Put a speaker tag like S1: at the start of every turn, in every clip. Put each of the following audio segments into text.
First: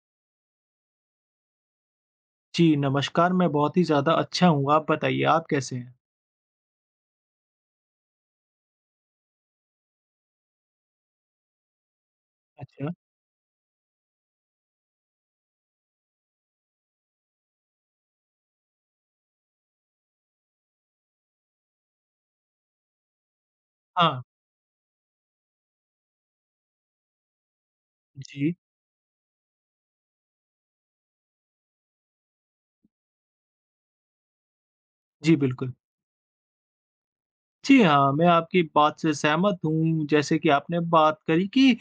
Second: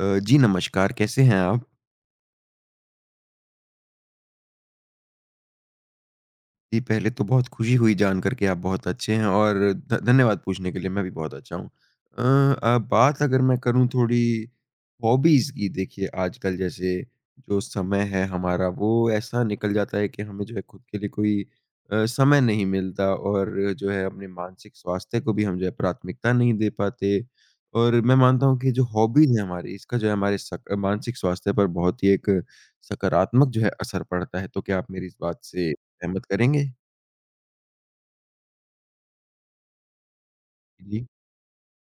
S1: जी नमस्कार, कैसे हैं आप?
S2: जी, नमस्कार, मैं बहुत ही ज़्यादा अच्छा हूँ, आप बताइए आप कैसे हैं?
S1: जी, पहले तो बहुत खुशी हुई जान कर के आप बहुत अच्छे हैं और ध धन्यवाद पूछने के लिए, मैं भी बहुत अच्छा हूँ।
S2: अच्छा।
S1: बात अगर मैं करूँ थोड़ी हॉबीज़ की, देखिए आजकल जैसे जो समय है हमारा, वो ऐसा निकल जाता है कि हमें जो है खुद के लिए कोई समय नहीं मिलता और जो है
S2: हाँ,
S1: अपने मानसिक स्वास्थ्य को भी हम जो है प्राथमिकता नहीं दे पाते। और मैं मानता
S2: जी,
S1: हूँ कि जो हॉबीज़ है हमारी, इसका जो है हमारे सक मानसिक स्वास्थ्य पर बहुत ही एक सकारात्मक जो है असर पड़ता है। तो क्या आप मेरी इस
S2: जी,
S1: बात से
S2: बिल्कुल।
S1: सहमत करेंगे?
S2: जी हाँ, मैं आपकी बात से सहमत हूँ। जैसे कि आपने
S1: जी,
S2: बात करी कि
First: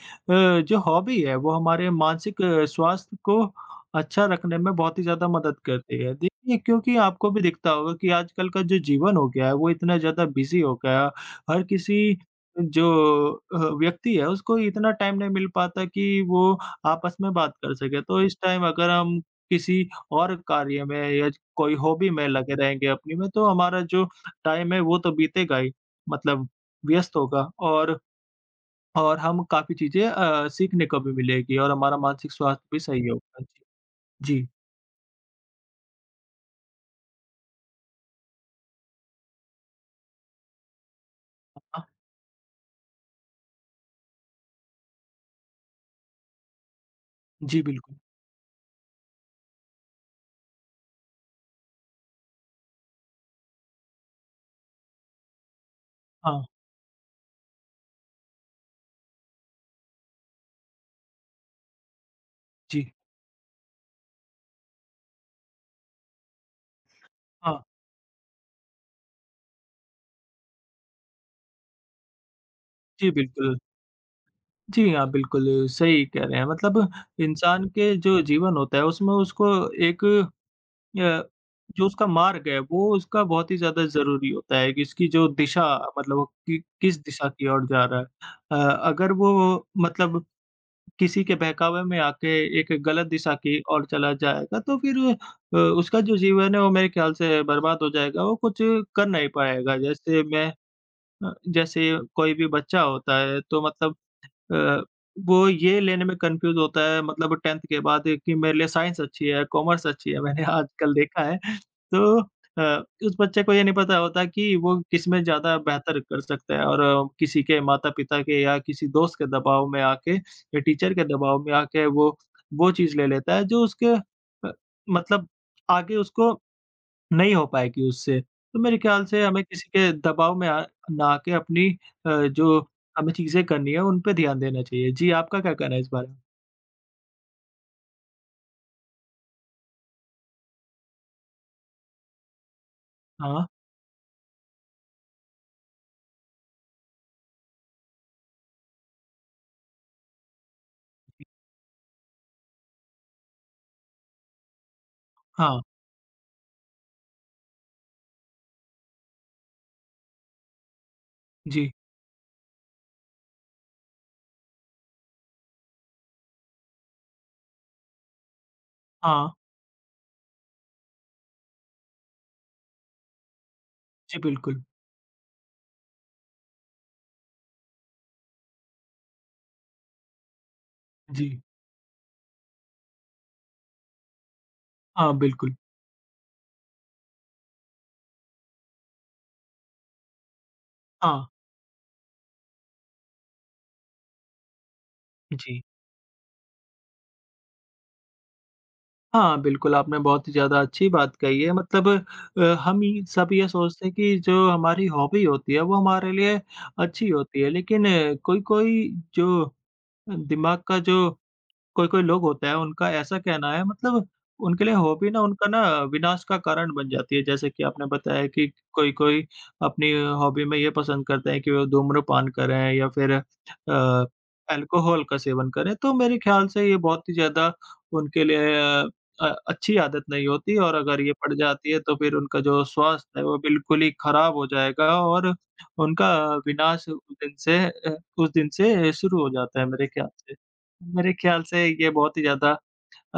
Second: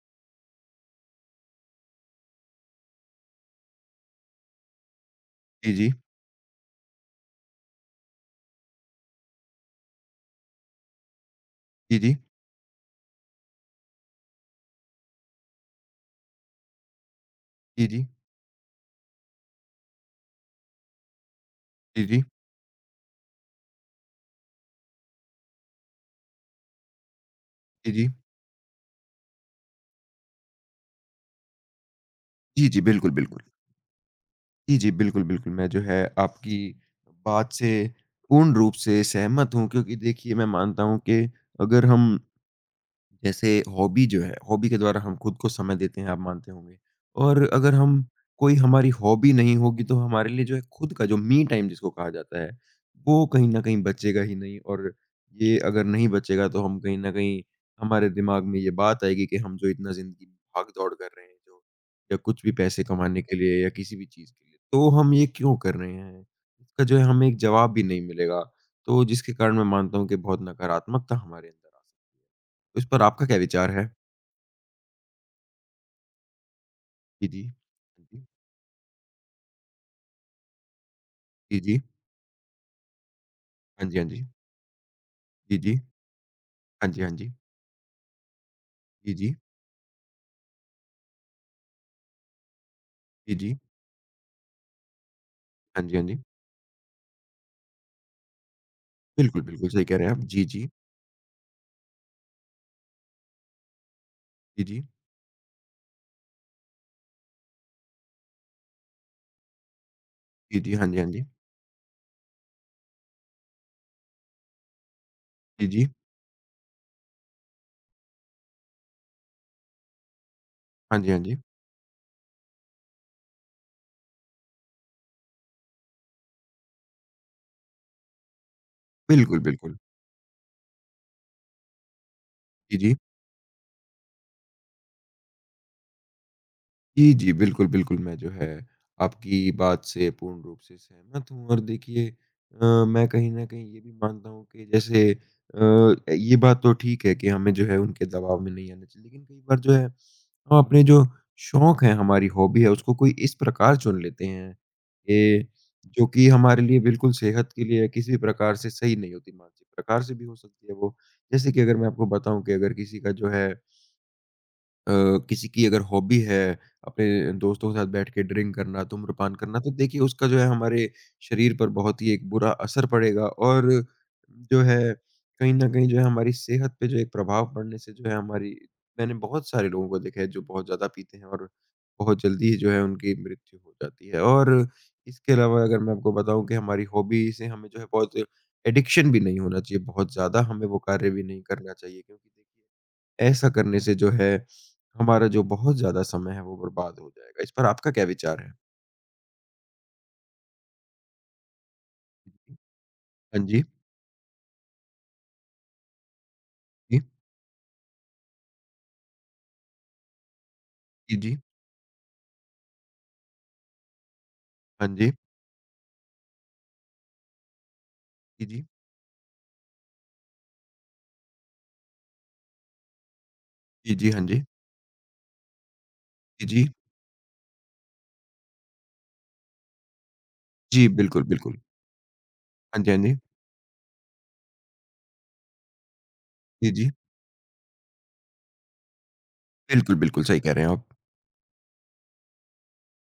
S2: जो हॉबी है वो हमारे मानसिक स्वास्थ्य को अच्छा रखने में बहुत ही ज़्यादा मदद
S1: जी, जी,
S2: करती है। देखिए क्योंकि आपको भी दिखता होगा कि आजकल का जो जीवन हो गया है वो इतना ज़्यादा बिज़ी हो गया। हर किसी
S1: जी, जी,
S2: जो व्यक्ति है उसको इतना टाइम नहीं मिल पाता कि वो आपस में बात कर
S1: जी,
S2: सके।
S1: जी,
S2: तो इस टाइम अगर हम किसी और कार्य में या कोई
S1: जी,
S2: हॉबी
S1: जी,
S2: में लगे रहेंगे अपनी में तो हमारा जो टाइम है वो तो बीतेगा ही। मतलब व्यस्त होगा
S1: जी,
S2: और
S1: जी,
S2: हम काफ़ी चीज़ें सीखने को भी मिलेगी और हमारा मानसिक स्वास्थ्य
S1: जी,
S2: भी
S1: जी,
S2: सही
S1: बिल्कुल, बिल्कुल।
S2: होगा। जी, जी
S1: जी, जी, बिल्कुल, बिल्कुल, मैं जो है आपकी बात से पूर्ण रूप से सहमत हूँ क्योंकि देखिए मैं मानता हूँ कि
S2: हाँ,
S1: अगर हम जैसे हॉबी जो है, हॉबी के द्वारा हम खुद को समय देते हैं, आप मानते होंगे। और
S2: जी
S1: अगर
S2: बिल्कुल।
S1: हम कोई हमारी हॉबी नहीं होगी, तो हमारे लिए जो है खुद का जो मी टाइम जिसको कहा जाता है, वो कहीं न कहीं बचेगा ही नहीं और ये अगर नहीं
S2: हाँ,
S1: बचेगा तो हम कहीं न कहीं हमारे दिमाग में ये बात आएगी कि हम जो इतना ज़िंदगी में भाग-दौड़ कर रहे हैं जो या कुछ भी पैसे
S2: जी,
S1: कमाने के लिए या किसी भी चीज़ के लिए, तो हम ये क्यों कर रहे हैं? इसका जो है हमें एक
S2: हाँ,
S1: जवाब भी नहीं मिलेगा, तो जिसके कारण मैं मानता हूँ कि बहुत नकारात्मकता हमारे अंदर आ सकती है। इस पर
S2: जी
S1: आपका क्या
S2: बिल्कुल।
S1: विचार है?
S2: जी हाँ, बिल्कुल सही कह रहे हैं। मतलब
S1: जी, जी।
S2: इंसान के
S1: हाँ
S2: जो
S1: जी।
S2: जीवन होता है उसमें उसको एक अ,
S1: जी, जी।
S2: जो उसका मार्ग है वो उसका बहुत ही ज़्यादा
S1: हाँ जी, हाँ जी।
S2: ज़रूरी होता है कि इसकी जो
S1: जी,
S2: दिशा
S1: जी।
S2: मतलब वो कि
S1: हाँ
S2: किस
S1: जी, हाँ
S2: दिशा
S1: जी।
S2: की ओर जा रहा है। अ, अगर
S1: जी, जी।
S2: वो मतलब किसी के बहकावे में आके एक गलत दिशा
S1: जी, जी।
S2: की ओर चला जाएगा, तो फिर
S1: हाँ जी,
S2: उसका
S1: हाँ
S2: जो
S1: जी।
S2: जीवन है वो मेरे ख्याल से बर्बाद हो जाएगा, वो कुछ कर नहीं
S1: बिल्कुल, बिल्कुल
S2: पाएगा।
S1: सही कह रहे हैं आप।
S2: जैसे
S1: जी,
S2: मैं
S1: जी।
S2: जैसे कोई भी बच्चा होता है तो मतलब
S1: जी,
S2: अ,
S1: जी।
S2: वो ये लेने में कन्फ्यूज़ होता है मतलब 10th के बाद कि मेरे लिए साइंस अच्छी है, कॉमर्स अच्छी है, मैंने
S1: जी, जी। हाँ
S2: आजकल
S1: जी, हाँ
S2: देखा
S1: जी।
S2: है। तो उस बच्चे को ये नहीं पता होता कि वो किसमें ज़्यादा
S1: जी, जी।
S2: बेहतर कर सकता है और किसी के माता-पिता के या किसी दोस्त के दबाव में आके या टीचर
S1: हाँ
S2: के
S1: जी, हाँ जी।
S2: दबाव में आके वो, चीज़ ले लेता है जो उसके मतलब आगे उसको नहीं हो पाएगी उससे। तो मेरे ख्याल से
S1: बिल्कुल,
S2: हमें किसी
S1: बिल्कुल।
S2: के दबाव में आ ना आके अपनी जो
S1: जी, जी।
S2: हमें चीज़ें करनी है उन पे ध्यान देना चाहिए। जी, आपका क्या कहना है इस बारे में?
S1: जी, जी। बिल्कुल, बिल्कुल मैं जो है आपकी बात से पूर्ण रूप से सहमत हूँ और देखिए मैं कहीं न
S2: हाँ,
S1: कहीं ये भी मानता हूँ कि जैसे ये बात तो ठीक है कि हमें जो है उनके दबाव में नहीं आना चाहिए, लेकिन कई बार जो है हम अपने जो शौक है, हमारी हॉबी है, उसको कोई इस प्रकार चुन लेते हैं कि
S2: हाँ,
S1: जो कि हमारे लिए बिल्कुल सेहत के लिए किसी भी प्रकार से सही नहीं होती, मानसिक प्रकार से भी हो सकती है वो। जैसे कि
S2: जी,
S1: अगर मैं आपको बताऊँ कि अगर किसी का जो है अ, किसी की अगर हॉबी है, अपने दोस्तों के साथ बैठ के ड्रिंक करना,
S2: हाँ,
S1: धूम्रपान करना, तो देखिए उसका जो है हमारे शरीर पर बहुत ही एक बुरा असर पड़ेगा और
S2: जी
S1: जो
S2: बिल्कुल।
S1: है कहीं न कहीं जो है हमारी सेहत पे जो एक प्रभाव पड़ने से जो है हमारी मैंने बहुत सारे लोगों को देखा है जो बहुत ज़्यादा पीते हैं
S2: जी,
S1: और बहुत जल्दी ही जो है उनकी मृत्यु हो जाती है। और
S2: हाँ,
S1: इसके
S2: बिल्कुल।
S1: अलावा अगर मैं आपको बताऊँ कि हमारी हॉबी से हमें जो है बहुत एडिक्शन भी नहीं होना चाहिए, बहुत ज़्यादा हमें वो कार्य
S2: हाँ,
S1: भी नहीं करना चाहिए क्योंकि देखिए ऐसा करने से जो है हमारा जो
S2: जी।
S1: बहुत ज़्यादा समय है वो बर्बाद हो जाएगा। इस पर आपका क्या विचार है?
S2: हाँ, बिल्कुल आपने बहुत ही ज़्यादा अच्छी बात कही है मतलब हम ही सब
S1: हाँ
S2: ये
S1: जी,
S2: सोचते हैं कि जो हमारी हॉबी होती है वो हमारे लिए
S1: जी,
S2: अच्छी होती है लेकिन कोई-कोई जो दिमाग का जो
S1: जी, जी।
S2: कोई-कोई लोग होता है उनका ऐसा कहना है मतलब उनके लिए
S1: हाँ
S2: हॉबी
S1: जी,
S2: ना उनका ना विनाश का कारण बन जाती है। जैसे कि आपने बताया
S1: जी,
S2: कि
S1: जी।
S2: कोई-कोई अपनी हॉबी में ये पसंद करते हैं कि वो धूम्रपान करें या फिर
S1: जी, जी, हाँ जी।
S2: अल्कोहल का सेवन करें। तो मेरे
S1: जी,
S2: ख़्याल से
S1: जी।
S2: ये बहुत ही ज़्यादा उनके लिए अच्छी आदत नहीं होती और
S1: जी,
S2: अगर ये
S1: बिल्कुल,
S2: पड़
S1: बिल्कुल।
S2: जाती है तो फिर उनका जो
S1: हाँ जी, हाँ जी।
S2: स्वास्थ्य है वो बिल्कुल ही ख़राब हो जाएगा और उनका
S1: जी,
S2: विनाश
S1: जी।
S2: उस दिन से शुरू हो जाता है मेरे
S1: बिल्कुल,
S2: ख़्याल
S1: बिल्कुल
S2: से।
S1: सही कह रहे हैं आप।
S2: मेरे ख़्याल से ये बहुत ही ज़्यादा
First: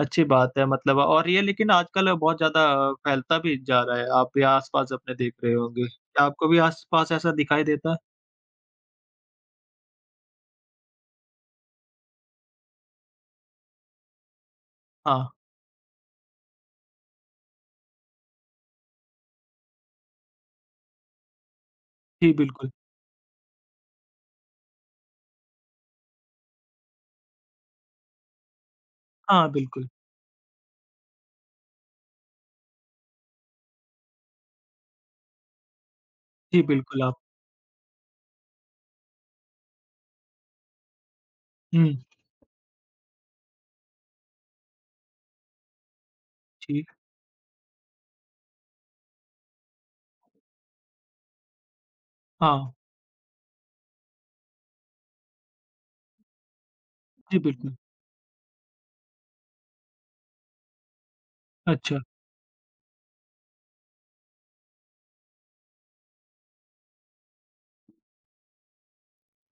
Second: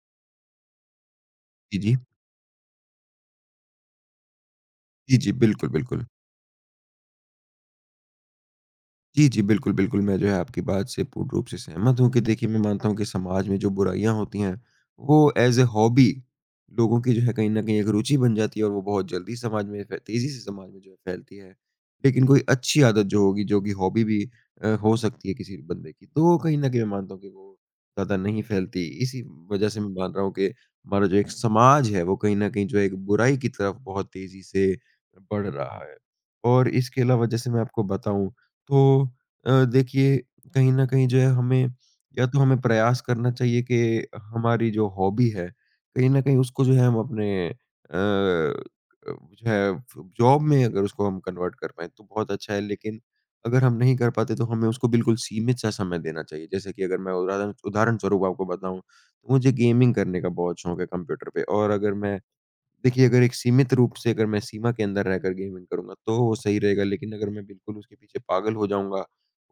S2: अच्छी बात है मतलब और ये लेकिन
S1: जी, जी।
S2: आजकल बहुत ज़्यादा फैलता भी जा रहा है, आप भी आस-पास अपने
S1: जी, जी,
S2: देख रहे
S1: बिल्कुल,
S2: होंगे।
S1: बिल्कुल।
S2: क्या आपको भी आस-पास ऐसा दिखाई देता है?
S1: जी, जी। बिल्कुल, बिल्कुल। मैं जो है आपकी बात से पूर्ण रूप से सहमत हूँ कि देखिए मैं मानता हूँ कि समाज में जो बुराइयाँ होती हैं,
S2: हाँ,
S1: वो ऐज़ अ हॉबी लोगों की जो है कहीं न कहीं एक रुचि बन जाती है और वो बहुत जल्दी समाज में फै तेज़ी से समाज में जो है फैलती है। लेकिन
S2: जी
S1: कोई
S2: बिल्कुल।
S1: अच्छी आदत जो होगी, जो कि हॉबी भी हो सकती है किसी बंदे की, तो कहीं न कहीं मैं मानता हूँ कि वो ज़्यादा नहीं फैलती। इसी
S2: हाँ,
S1: वज़ह से
S2: बिल्कुल।
S1: मैं मान रहा हूँ कि हमारा जो एक समाज है, वो कहीं न कहीं जो है एक बुराई की तरफ बहुत तेज़ी से बढ़ रहा है।
S2: जी
S1: और इसके
S2: बिल्कुल आप
S1: अलावा जैसे मैं आपको बताऊँ तो देखिए कहीं न कहीं जो है हमें
S2: हुँ,
S1: या तो हमें प्रयास करना चाहिए कि हमारी जो हॉबी है, कहीं न कहीं उसको जो
S2: जी।
S1: है हम अपने जो है जॉब में अगर उसको हम कन्वर्ट कर पाएँ तो बहुत अच्छा है।
S2: हाँ,
S1: लेकिन अगर हम नहीं कर पाते तो हमें उसको बिल्कुल सीमित-सा समय देना चाहिए। जैसे कि अगर मैं
S2: जी
S1: उदाहरण
S2: बिल्कुल।
S1: उदाहरण स्वरूप आपको बताऊँ, तो मुझे गेमिंग करने का बहुत शौक है कंप्यूटर पे और अगर
S2: अच्छा,
S1: मैं देखिए, अगर एक सीमित रूप से अगर मैं सीमा के अंदर रहकर गेमिंग करूँगा, तो वो सही रहेगा। लेकिन अगर मैं बिल्कुल उसके पीछे पागल हो जाऊँगा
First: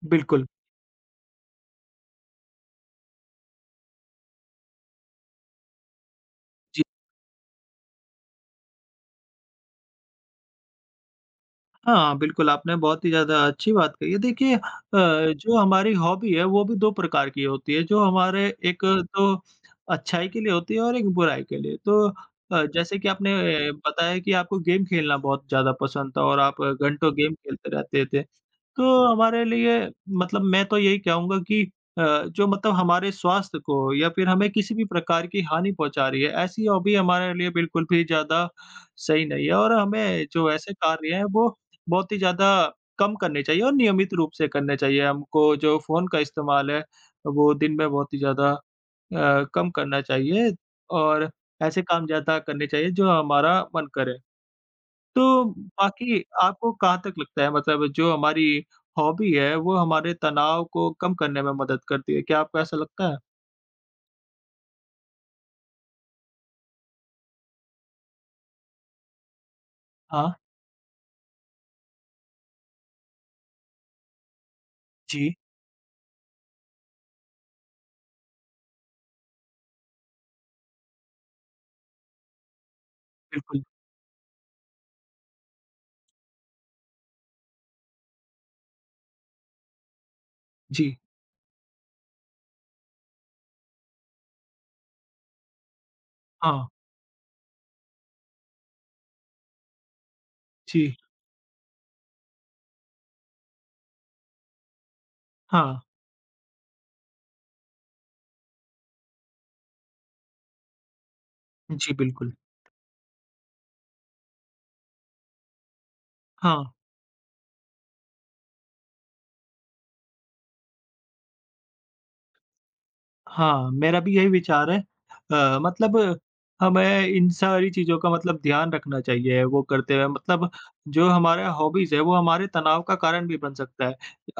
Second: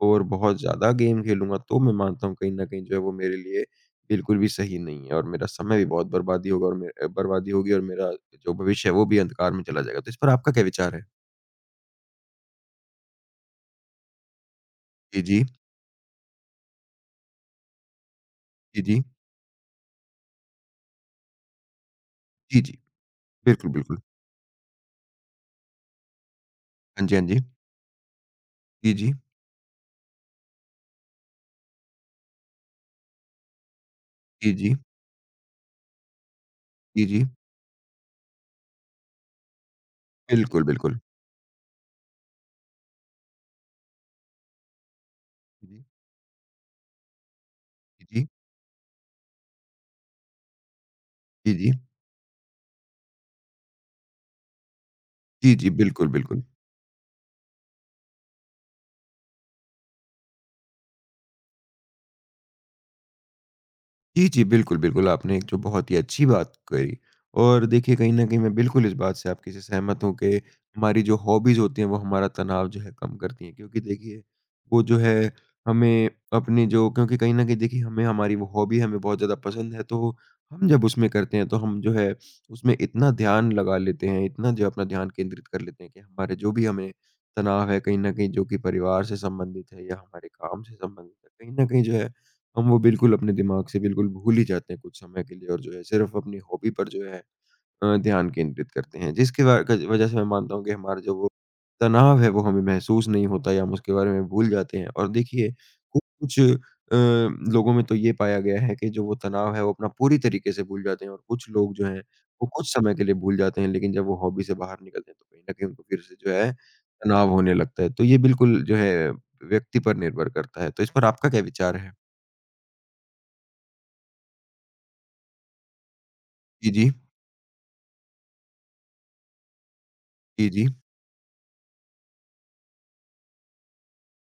S1: और
S2: बिल्कुल।
S1: बहुत ज़्यादा गेम खेलूँगा, तो मैं मानता हूँ कहीं न कहीं जो है वो मेरे लिए बिल्कुल भी सही नहीं है और मेरा समय भी बहुत बर्बादी होगा और बर्बादी होगी और मेरा जो भविष्य है, वो भी अंधकार में चला जाएगा। तो इस पर आपका क्या विचार है?
S2: हाँ, बिल्कुल, आपने बहुत ही ज़्यादा अच्छी बात कही है। देखिए
S1: जी, जी।
S2: जो हमारी हॉबी है, वो भी 2 प्रकार की होती है, जो हमारे
S1: जी,
S2: एक
S1: जी।
S2: तो अच्छाई के लिए होती है और एक बुराई के लिए। तो
S1: जी, जी।
S2: जैसे कि आपने
S1: बिल्कुल, बिल्कुल।
S2: बताया कि आपको गेम खेलना बहुत ज़्यादा पसंद था और आप
S1: हाँ
S2: घंटों
S1: जी, हाँ
S2: गेम
S1: जी।
S2: खेलते रहते थे।
S1: जी,
S2: तो
S1: जी।
S2: हमारे लिए मतलब मैं तो यही कहूँगा कि जो मतलब हमारे स्वास्थ्य को या फिर हमें किसी भी प्रकार की हानि पहुँचा रही है, ऐसी हॉबी
S1: जी, जी।
S2: हमारे लिए बिल्कुल भी ज़्यादा सही नहीं है और हमें
S1: जी, जी।
S2: जो
S1: बिल्कुल,
S2: ऐसे
S1: बिल्कुल।
S2: कार्य हैं वो बहुत ही ज़्यादा कम करने चाहिए और नियमित रूप से करने चाहिए। हमको
S1: जी,
S2: जो
S1: जी।
S2: फ़ोन का इस्तेमाल है, वो दिन में
S1: जी,
S2: बहुत ही
S1: जी।
S2: ज़्यादा कम करना चाहिए और
S1: जी,
S2: ऐसे काम ज़्यादा करने चाहिए जो हमारा मन करे। तो
S1: जी। जी बिल्कुल,
S2: बाकी
S1: बिल्कुल।
S2: आपको कहाँ तक लगता है मतलब जो हमारी हॉबी है वो हमारे तनाव को कम करने में मदद करती है? क्या आपको ऐसा लगता है?
S1: जी, जी। बिल्कुल, बिल्कुल, आपने एक जो बहुत ही अच्छी बात कही और देखिए कहीं न कहीं मैं बिल्कुल इस बात से आपकी से सहमत हूँ कि
S2: हाँ,
S1: हमारी जो हॉबीज़ होती हैं वो हमारा तनाव जो है कम करती हैं क्योंकि देखिए वो जो है
S2: जी,
S1: हमें अपनी जो क्योंकि कहीं न कहीं देखिए हमें हमारी वो हॉबी हमें बहुत ज़्यादा पसंद है तो हम जब उसमें करते हैं तो हम जो है उसमें इतना ध्यान
S2: बिल्कुल,
S1: लगा लेते हैं, इतना जो अपना ध्यान केंद्रित कर लेते हैं कि हमारे जो भी हमें तनाव है कहीं न कहीं जो कि परिवार से संबंधित है या हमारे काम से
S2: जी,
S1: संबंधित है, कहीं न कहीं जो है हम वो बिल्कुल अपने दिमाग से बिल्कुल भूल ही जाते हैं कुछ समय के लिए और जो है सिर्फ अपनी
S2: हाँ,
S1: हॉबी पर जो है ध्यान केंद्रित करते हैं। जिसकी व क वज़ह से मैं मानता हूँ कि
S2: जी,
S1: हमारा जो वो तनाव है वो हमें महसूस नहीं होता या हम उसके बारे में भूल जाते हैं। और देखिए
S2: हाँ,
S1: कु कुछ लोगों में तो ये पाया गया है कि जो वो तनाव है वो अपना पूरी तरीके से भूल जाते हैं और कुछ लोग जो
S2: जी,
S1: हैं
S2: बिल्कुल,
S1: वो कुछ समय के लिए भूल जाते हैं लेकिन जब वो हॉबी से बाहर निकलते हैं तो कहीं न कहीं उनको फिर से जो है
S2: हाँ,
S1: तनाव होने लगता है। तो ये बिल्कुल जो है व्यक्ति पर निर्भर करता है। तो इस पर आपका क्या विचार है?
S2: हाँ, मेरा भी यही विचार है। मतलब
S1: जी, जी।
S2: हमें इन सारी चीज़ों का मतलब ध्यान रखना चाहिए वो करते हुए
S1: जी,
S2: मतलब
S1: जी।
S2: जो हमारा हॉबीज़ है वो हमारे तनाव का कारण भी बन सकता है।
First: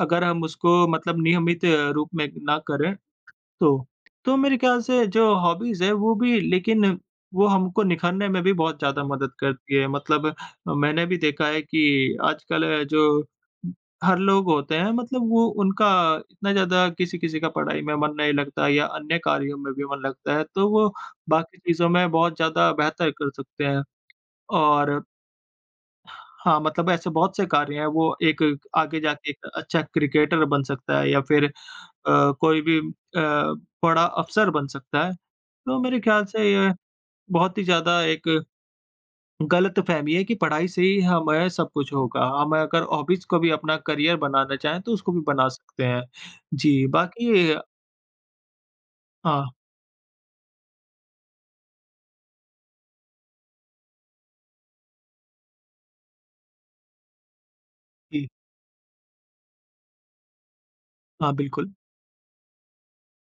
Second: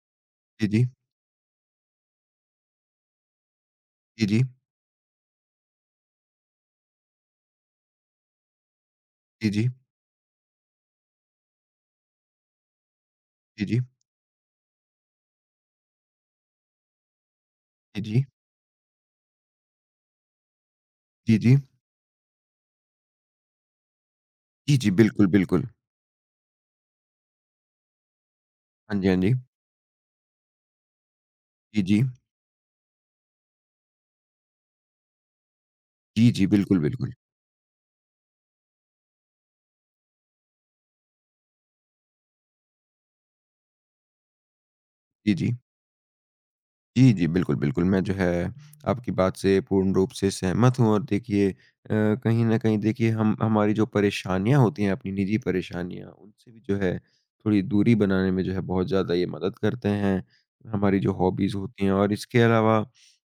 S2: अगर हम
S1: जी,
S2: उसको
S1: जी।
S2: मतलब नियमित रूप में ना करें तो,
S1: जी, जी।
S2: मेरे ख्याल से जो हॉबीज़ है वो भी लेकिन वो हमको निखरने में भी बहुत ज़्यादा मदद
S1: जी, जी।
S2: करती है। मतलब मैंने भी देखा है कि आजकल जो
S1: जी, जी।
S2: हर लोग होते हैं मतलब वो उनका इतना ज़्यादा किसी-किसी का पढ़ाई में
S1: जी,
S2: मन
S1: जी।
S2: नहीं लगता या अन्य कार्यों में भी मन लगता है, तो वो
S1: जी, जी।
S2: बाकी चीज़ों में बहुत ज़्यादा बेहतर कर सकते हैं
S1: जी, जी,
S2: और
S1: बिल्कुल, बिल्कुल।
S2: हाँ, मतलब ऐसे बहुत से कार्य हैं, वो एक
S1: हाँ
S2: आगे
S1: जी, हाँ
S2: जाके
S1: जी।
S2: एक अच्छा क्रिकेटर बन सकता है या फिर
S1: जी, जी।
S2: कोई भी बड़ा अफ़सर बन सकता है। तो मेरे ख़्याल
S1: जी, जी,
S2: से ये
S1: बिल्कुल, बिल्कुल।
S2: बहुत ही ज़्यादा एक गलतफ़हमी है कि पढ़ाई से ही हमें सब कुछ होगा। हम अगर हॉबीज़ को भी अपना करियर बनाना चाहें, तो उसको भी
S1: जी,
S2: बना
S1: जी।
S2: सकते हैं। जी,
S1: जी, जी।
S2: बाकी
S1: बिल्कुल, बिल्कुल। मैं जो है आपकी बात
S2: हाँ,
S1: से पूर्ण रूप से सहमत हूँ और देखिए कहीं न कहीं देखिए हम हमारी जो परेशानियाँ होती हैं, अपनी निजी परेशानियाँ, उनसे भी जो है थोड़ी दूरी
S2: जी,
S1: बनाने में जो है बहुत ज़्यादा ये मदद करते हैं, हमारी जो
S2: हाँ,
S1: हॉबीज़
S2: बिल्कुल।
S1: होती हैं। और इसके अलावा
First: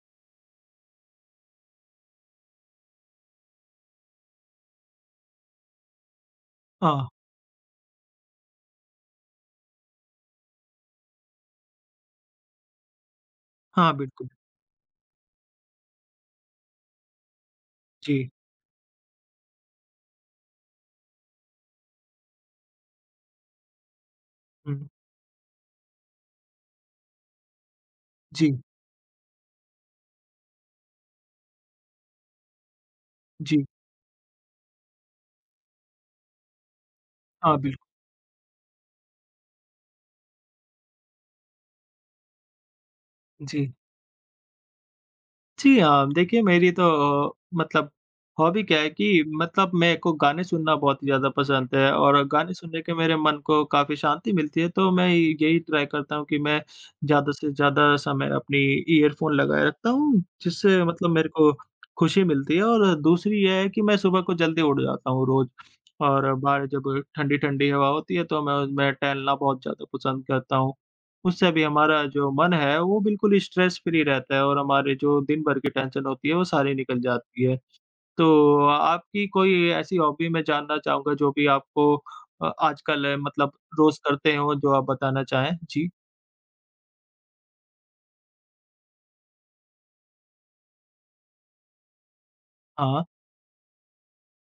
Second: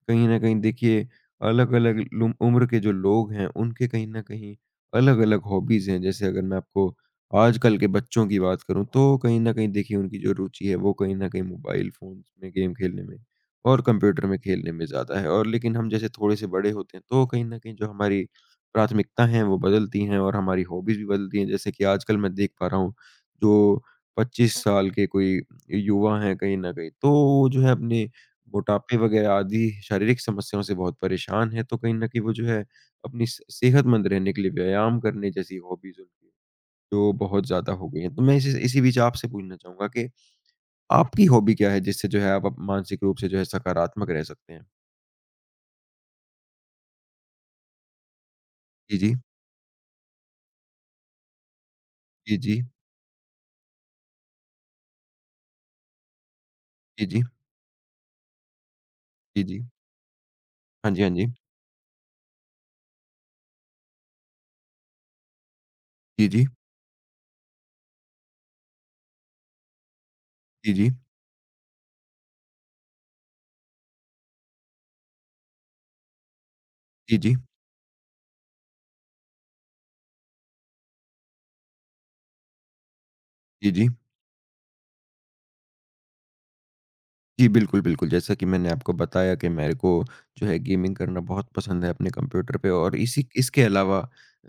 S1: कहीं न कहीं देखिए अलग-अलग लुम उम्र के जो लोग हैं, उनके कहीं न कहीं अलग-अलग हॉबीज़ हैं। जैसे अगर मैं आपको
S2: हाँ,
S1: आजकल के बच्चों की बात करूँ, तो कहीं न कहीं देखिए उनकी जो रुचि है, वो कहीं न कहीं मोबाइल फ़ोन्स में गेम खेलने में और
S2: हाँ,
S1: कंप्यूटर
S2: बिल्कुल।
S1: में खेलने में ज़्यादा है और लेकिन हम जैसे थोड़े से बड़े होते हैं, तो कहीं न कहीं जो हमारी
S2: जी,
S1: प्राथमिकता हैं, वो बदलती हैं और हमारी हॉबीज़ भी बदलती हैं। जैसे कि आजकल मैं देख पा रहा हूँ, जो 25
S2: हुँ।
S1: साल के कोई युवा हैं कहीं न कहीं, तो वो जो है अपने
S2: जी,
S1: मोटापे वगैरह आदि शारीरिक समस्याओं से बहुत परेशान हैं। तो कहीं न कहीं वो जो है, अपनी स
S2: जी।
S1: सेहतमंद रहने के लिए व्यायाम करने जैसी हॉबीज़ उनकी, जो बहुत
S2: हाँ,
S1: ज़्यादा
S2: बिल्कुल।
S1: हो गई हैं। तो मैं इसी इसी बीच आपसे पूछना चाहूँगा कि आपकी हॉबी क्या है जिससे जो है आप अप मानसिक रूप से जो है
S2: जी।
S1: सकारात्मक रह सकते हैं?
S2: जी हाँ, देखिए मेरी तो अ, मतलब हॉबी क्या है
S1: जी, जी।
S2: कि मतलब मेरे को गाने सुनना बहुत ही ज़्यादा पसंद है और
S1: जी,
S2: गाने
S1: जी।
S2: सुनने के मेरे मन को काफ़ी शांति मिलती है, तो मैं यही ट्राई करता हूँ कि मैं
S1: जी, जी।
S2: ज़्यादा से ज़्यादा समय अपनी ईयरफ़ोन
S1: जी,
S2: लगाए
S1: जी।
S2: रखता हूँ, जिससे
S1: हाँ जी, हाँ
S2: मतलब
S1: जी।
S2: मेरे को खुशी मिलती है और दूसरी ये है कि मैं सुबह को जल्दी उठ जाता हूँ रोज़
S1: जी,
S2: और
S1: जी।
S2: बाहर जब ठंडी-ठंडी हवा होती है, तो मैं उसमें टहलना बहुत ज़्यादा पसंद करता
S1: जी,
S2: हूँ।
S1: जी।
S2: उससे भी हमारा जो मन है, वो बिल्कुल स्ट्रेस फ्री रहता है और हमारे जो दिन भर की टेंशन होती है, वो सारी निकल
S1: जी, जी।
S2: जाती है। तो आपकी कोई ऐसी हॉबी मैं जानना चाहूँगा जो भी आपको आजकल मतलब
S1: जी, जी।
S2: रोज़ करते हो, जो आप बताना चाहें? जी,
S1: जी, बिल्कुल, बिल्कुल। जैसा कि मैंने आपको बताया कि मेरे को जो है गेमिंग करना बहुत पसंद है अपने कंप्यूटर पे और
S2: हाँ,
S1: इसी इसके अलावा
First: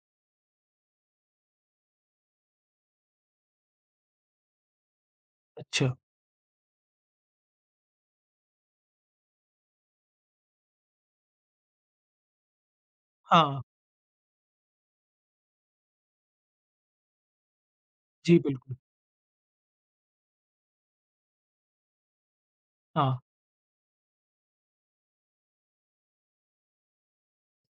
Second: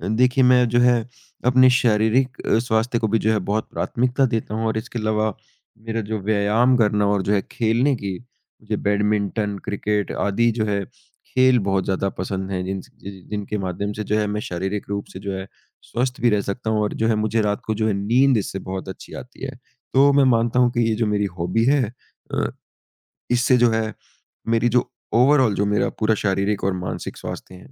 S1: देखिए मैं जो है अपने शारीरिक स्वास्थ्य को भी जो है बहुत प्राथमिकता देता हूँ और इसके अलावा
S2: अच्छा।
S1: मेरा जो व्यायाम करना और जो है खेलने की मुझे बैडमिंटन, क्रिकेट आदि जो है खेल बहुत ज़्यादा पसंद हैं जिनके
S2: हाँ,
S1: माध्यम से जो है मैं शारीरिक रूप से जो है स्वस्थ भी रह सकता हूँ और जो है मुझे रात को जो है नींद
S2: जी
S1: इससे
S2: बिल्कुल।
S1: बहुत अच्छी आती है। तो मैं मानता हूँ कि ये जो मेरी हॉबी है अ
S2: हाँ,
S1: इससे जो है मेरी जो ओवरऑल जो मेरा पूरा शारीरिक और मानसिक स्वास्थ्य है,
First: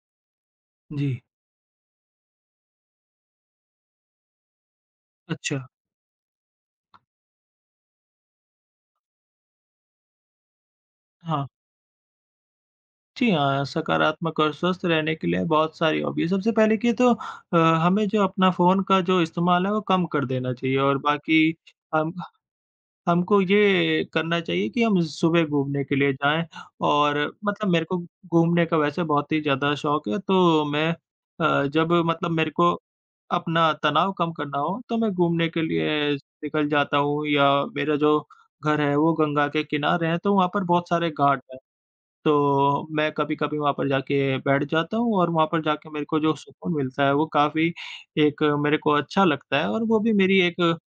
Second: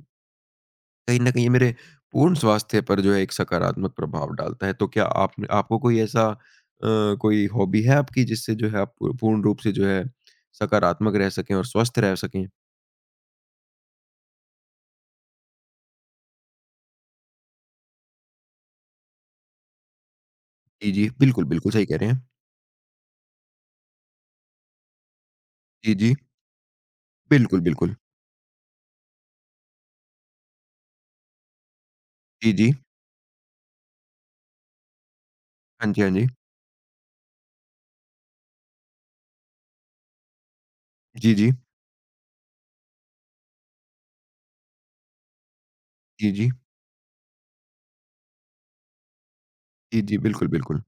S1: कहीं
S2: जी,
S1: न कहीं ये मेरे पूर्ण स्वास्थ्य पर जो है एक सकारात्मक प्रभाव डालता है। तो क्या आप
S2: अच्छा,
S1: आपको कोई ऐसा कोई हॉबी है आपकी जिससे जो है आप पू पूर्ण रूप से जो है सकारात्मक रह
S2: हाँ।
S1: सकें और स्वस्थ रह सकें?
S2: जी हाँ, सकारात्मक और स्वस्थ रहने के लिए बहुत सारी हॉबी है। सबसे पहले कि तो हमें जो अपना फ़ोन का जो इस्तेमाल है, वो कम कर देना चाहिए
S1: जी,
S2: और
S1: जी। बिल्कुल,
S2: बाकी
S1: बिल्कुल सही कह रहे
S2: हम
S1: हैं।
S2: हमको ये करना चाहिए कि हम सुबह घूमने
S1: जी,
S2: के लिए
S1: जी।
S2: जाएँ और
S1: बिल्कुल,
S2: मतलब मेरे
S1: बिल्कुल।
S2: को घूमने का वैसे बहुत ही ज़्यादा शौक है, तो मैं जब मतलब मेरे
S1: जी,
S2: को
S1: जी।
S2: अपना तनाव कम करना हो, तो मैं घूमने के
S1: हाँ जी, हाँ
S2: लिए
S1: जी।
S2: निकल जाता हूँ या मेरा जो घर है, वो गंगा के किनारे है, तो वहाँ पर बहुत सारे
S1: जी,
S2: घाट
S1: जी।
S2: हैं। तो मैं कभी-कभी वहाँ पर जाके बैठ जाता हूँ और वहाँ पर जाके मेरे को
S1: जी,
S2: जो
S1: जी।
S2: सुकून मिलता है वो काफ़ी एक मेरे को अच्छा लगता है और वो
S1: जी,
S2: भी
S1: जी।
S2: मेरी
S1: बिल्कुल,
S2: एक
S1: बिल्कुल।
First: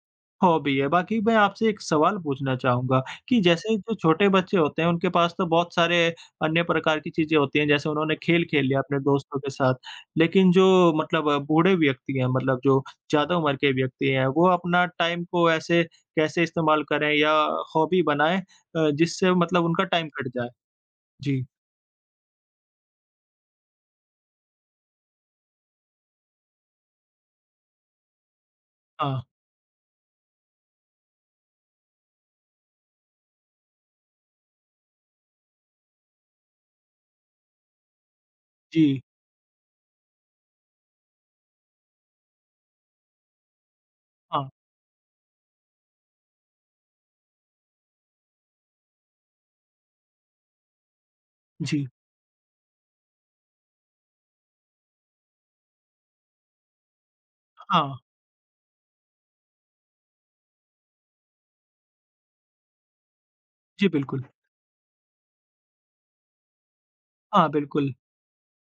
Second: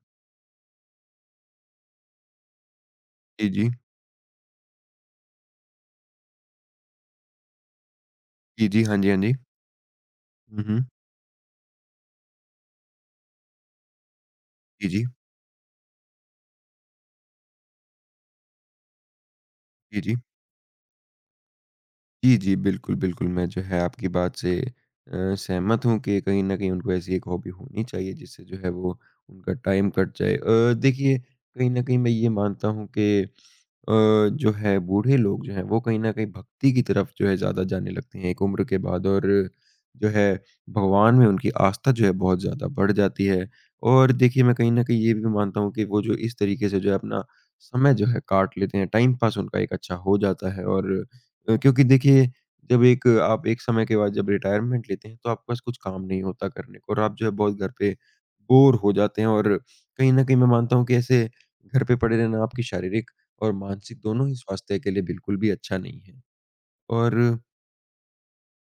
S2: हॉबी है। बाकी मैं आपसे एक सवाल पूछना चाहूँगा कि
S1: जी, जी।
S2: जैसे जो छोटे बच्चे होते हैं उनके पास तो बहुत सारे अन्य प्रकार की चीज़ें होती हैं जैसे उन्होंने खेल खेल
S1: जी,
S2: लिया
S1: जी। हाँ
S2: अपने
S1: जी, हाँ जी।
S2: दोस्तों के साथ। लेकिन
S1: हुँ,
S2: जो
S1: हुँ।
S2: मतलब बूढ़े व्यक्ति हैं मतलब जो ज़्यादा उम्र के व्यक्ति हैं वो अपना
S1: जी, जी।
S2: टाइम को ऐसे कैसे इस्तेमाल करें या हॉबी बनाएँ जिससे मतलब उनका
S1: जी,
S2: टाइम
S1: जी।
S2: कट जाए? जी।
S1: जी, जी। बिल्कुल, बिल्कुल। मैं जो है आपकी बात से सहमत हूँ कि कहीं न कहीं उनको ऐसी एक हॉबी होनी चाहिए जिससे जो है वो
S2: हाँ,
S1: उनका टाइम कट जाए। देखिए कहीं न कहीं मैं ये मानता हूँ कि अ, जो है बूढ़े लोग जो हैं वो कहीं न कहीं भक्ति की तरफ जो है ज़्यादा जाने लगते हैं एक उम्र के
S2: जी,
S1: बाद और जो है भगवान में उनकी आस्था जो है बहुत ज़्यादा बढ़ जाती है। और देखिए
S2: हाँ,
S1: मैं कहीं न कहीं ये भी मानता हूँ कि वो जो इस तरीके से जो है अपना समय जो है काट लेते हैं, टाइम पास उनका एक अच्छा हो जाता है और क्योंकि
S2: जी,
S1: देखिए जब एक आप एक समय के बाद जब रिटायरमेंट लेते हैं तो आपके पास कुछ काम नहीं होता करने को और आप जो है बहुत घर पे
S2: हाँ,
S1: बोर हो जाते हैं और कहीं न कहीं मैं मानता हूँ कि ऐसे घर पे पड़े रहना आपकी शारीरिक और
S2: जी,
S1: मानसिक
S2: बिल्कुल।
S1: दोनों ही स्वास्थ्य के लिए बिल्कुल भी अच्छा नहीं है। और
S2: हाँ, बिल्कुल।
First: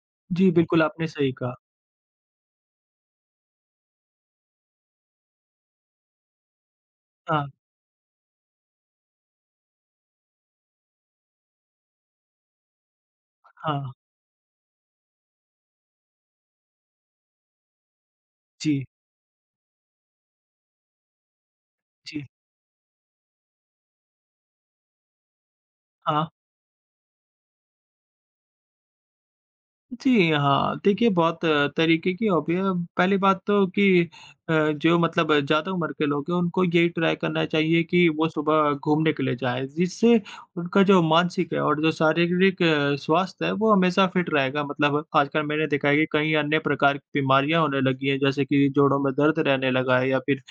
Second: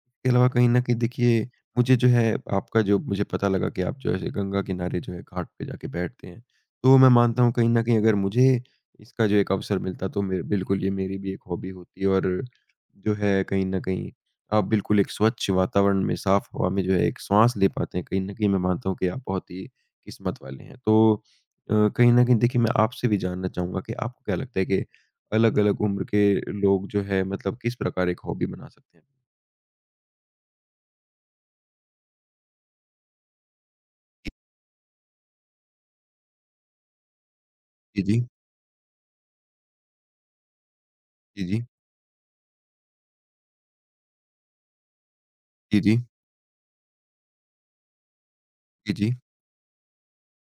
S1: इसके अलावा
S2: जी,
S1: कहीं न
S2: बिल्कुल,
S1: कहीं
S2: आपने सही
S1: देखिए,
S2: कहा।
S1: मुझे जो है आपका जो मुझे पता लगा कि आप जो है गंगा किनारे जो है घाट पे जाके बैठते हैं। तो मैं मानता
S2: हाँ,
S1: हूँ कहीं न कहीं अगर मुझे इसका जो एक अवसर मिलता तो मैं बिल्कुल ये मेरी भी एक हॉबी होती और जो है कहीं न
S2: हाँ,
S1: कहीं आप बिल्कुल एक स्वच्छ वातावरण में, साफ हवा में जो है एक साँस ले पाते हैं। कहीं न कहीं मैं
S2: जी,
S1: मानता हूँ कि आप बहुत ही किस्मत वाले हैं। तो कहीं न
S2: जी,
S1: कहीं देखिए मैं आपसे भी जानना चाहूँगा कि आपको क्या लगता है कि अलग-अलग उम्र के
S2: हाँ,
S1: लोग जो है मतलब किस प्रकार एक हॉबी बना सकते हैं?
S2: जी, हाँ, देखिए बहुत तरीके की हॉबी है। पहली बात तो कि जो मतलब ज़्यादा उम्र के लोग हैं, उनको यही ट्राई करना चाहिए
S1: जी,
S2: कि
S1: जी।
S2: वो सुबह घूमने के लिए जाएँ, जिससे उनका जो
S1: जी,
S2: मानसिक है
S1: जी।
S2: और जो शारीरिक स्वास्थ्य है, वो हमेशा फिट रहेगा। मतलब आजकल मैंने
S1: जी,
S2: देखा है
S1: जी।
S2: कि कई अन्य प्रकार की बीमारियाँ होने लगी हैं, जैसे कि
S1: जी,
S2: जोड़ों में
S1: जी।
S2: दर्द रहने लगा है या फिर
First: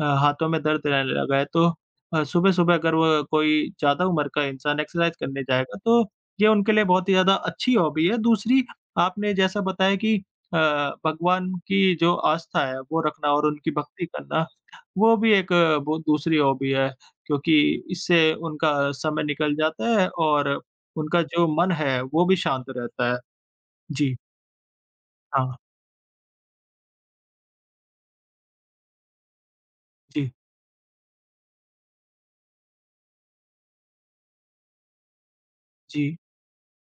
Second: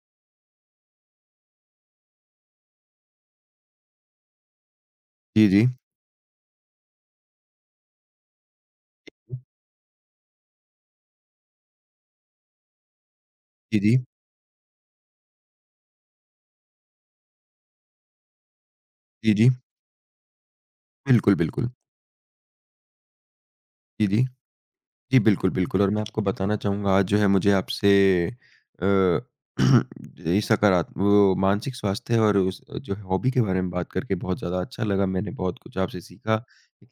S2: हाथों में दर्द रहने लगा है, तो सुबह-सुबह अगर वो कोई ज़्यादा उम्र का इंसान एक्सरसाइज़ करने
S1: जी, जी।
S2: जाएगा, तो ये उनके लिए बहुत ही ज़्यादा अच्छी हॉबी है। दूसरी, आपने जैसा बताया कि अ, भगवान की जो आस्था है, वो रखना और उनकी
S1: जी, जी।
S2: भक्ति करना, वो भी एक बहुत दूसरी हॉबी है, क्योंकि इससे उनका समय
S1: जी, जी।
S2: निकल जाता है और उनका
S1: बिल्कुल,
S2: जो
S1: बिल्कुल।
S2: मन है, वो भी शांत रहता है।
S1: जी,
S2: जी,
S1: जी। जी, बिल्कुल,
S2: हाँ।
S1: बिल्कुल और मैं आपको बताना चाहूँगा आज जो है मुझे आपसे अ,
S2: जी,
S1: ये सकारात वो मानसिक स्वास्थ्य और उस जो है हॉबी के बारे में बात करके बहुत ज़्यादा अच्छा लगा। मैंने बहुत कुछ आपसे
S2: जी,
S1: सीखा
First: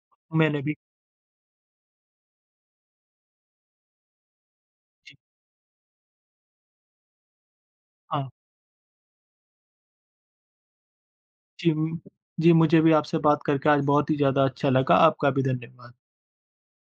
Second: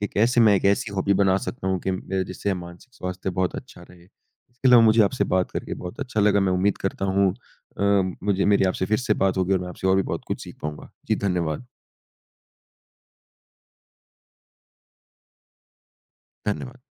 S1: कि कैसे मैं
S2: मैंने
S1: एक
S2: भी।
S1: ऐसी हॉबी बना सकता हूँ कि मेरे जिससे मानसिक स्वास्थ्य बहुत अच्छा रहे। इसके अलावा मुझे
S2: जी,
S1: आपसे बात करके बहुत अच्छा लगा। मैं उम्मीद करता हूँ अ,
S2: हाँ।
S1: मुझे मेरी आपसे फिर से बात होगी और मैं आपसे और भी बहुत कुछ सीख पाऊँगा। जी, धन्यवाद।
S2: जी, जी, मुझे भी आपसे बात करके आज बहुत ही ज़्यादा अच्छा लगा। आपका भी धन्यवाद।
S1: धन्यवाद।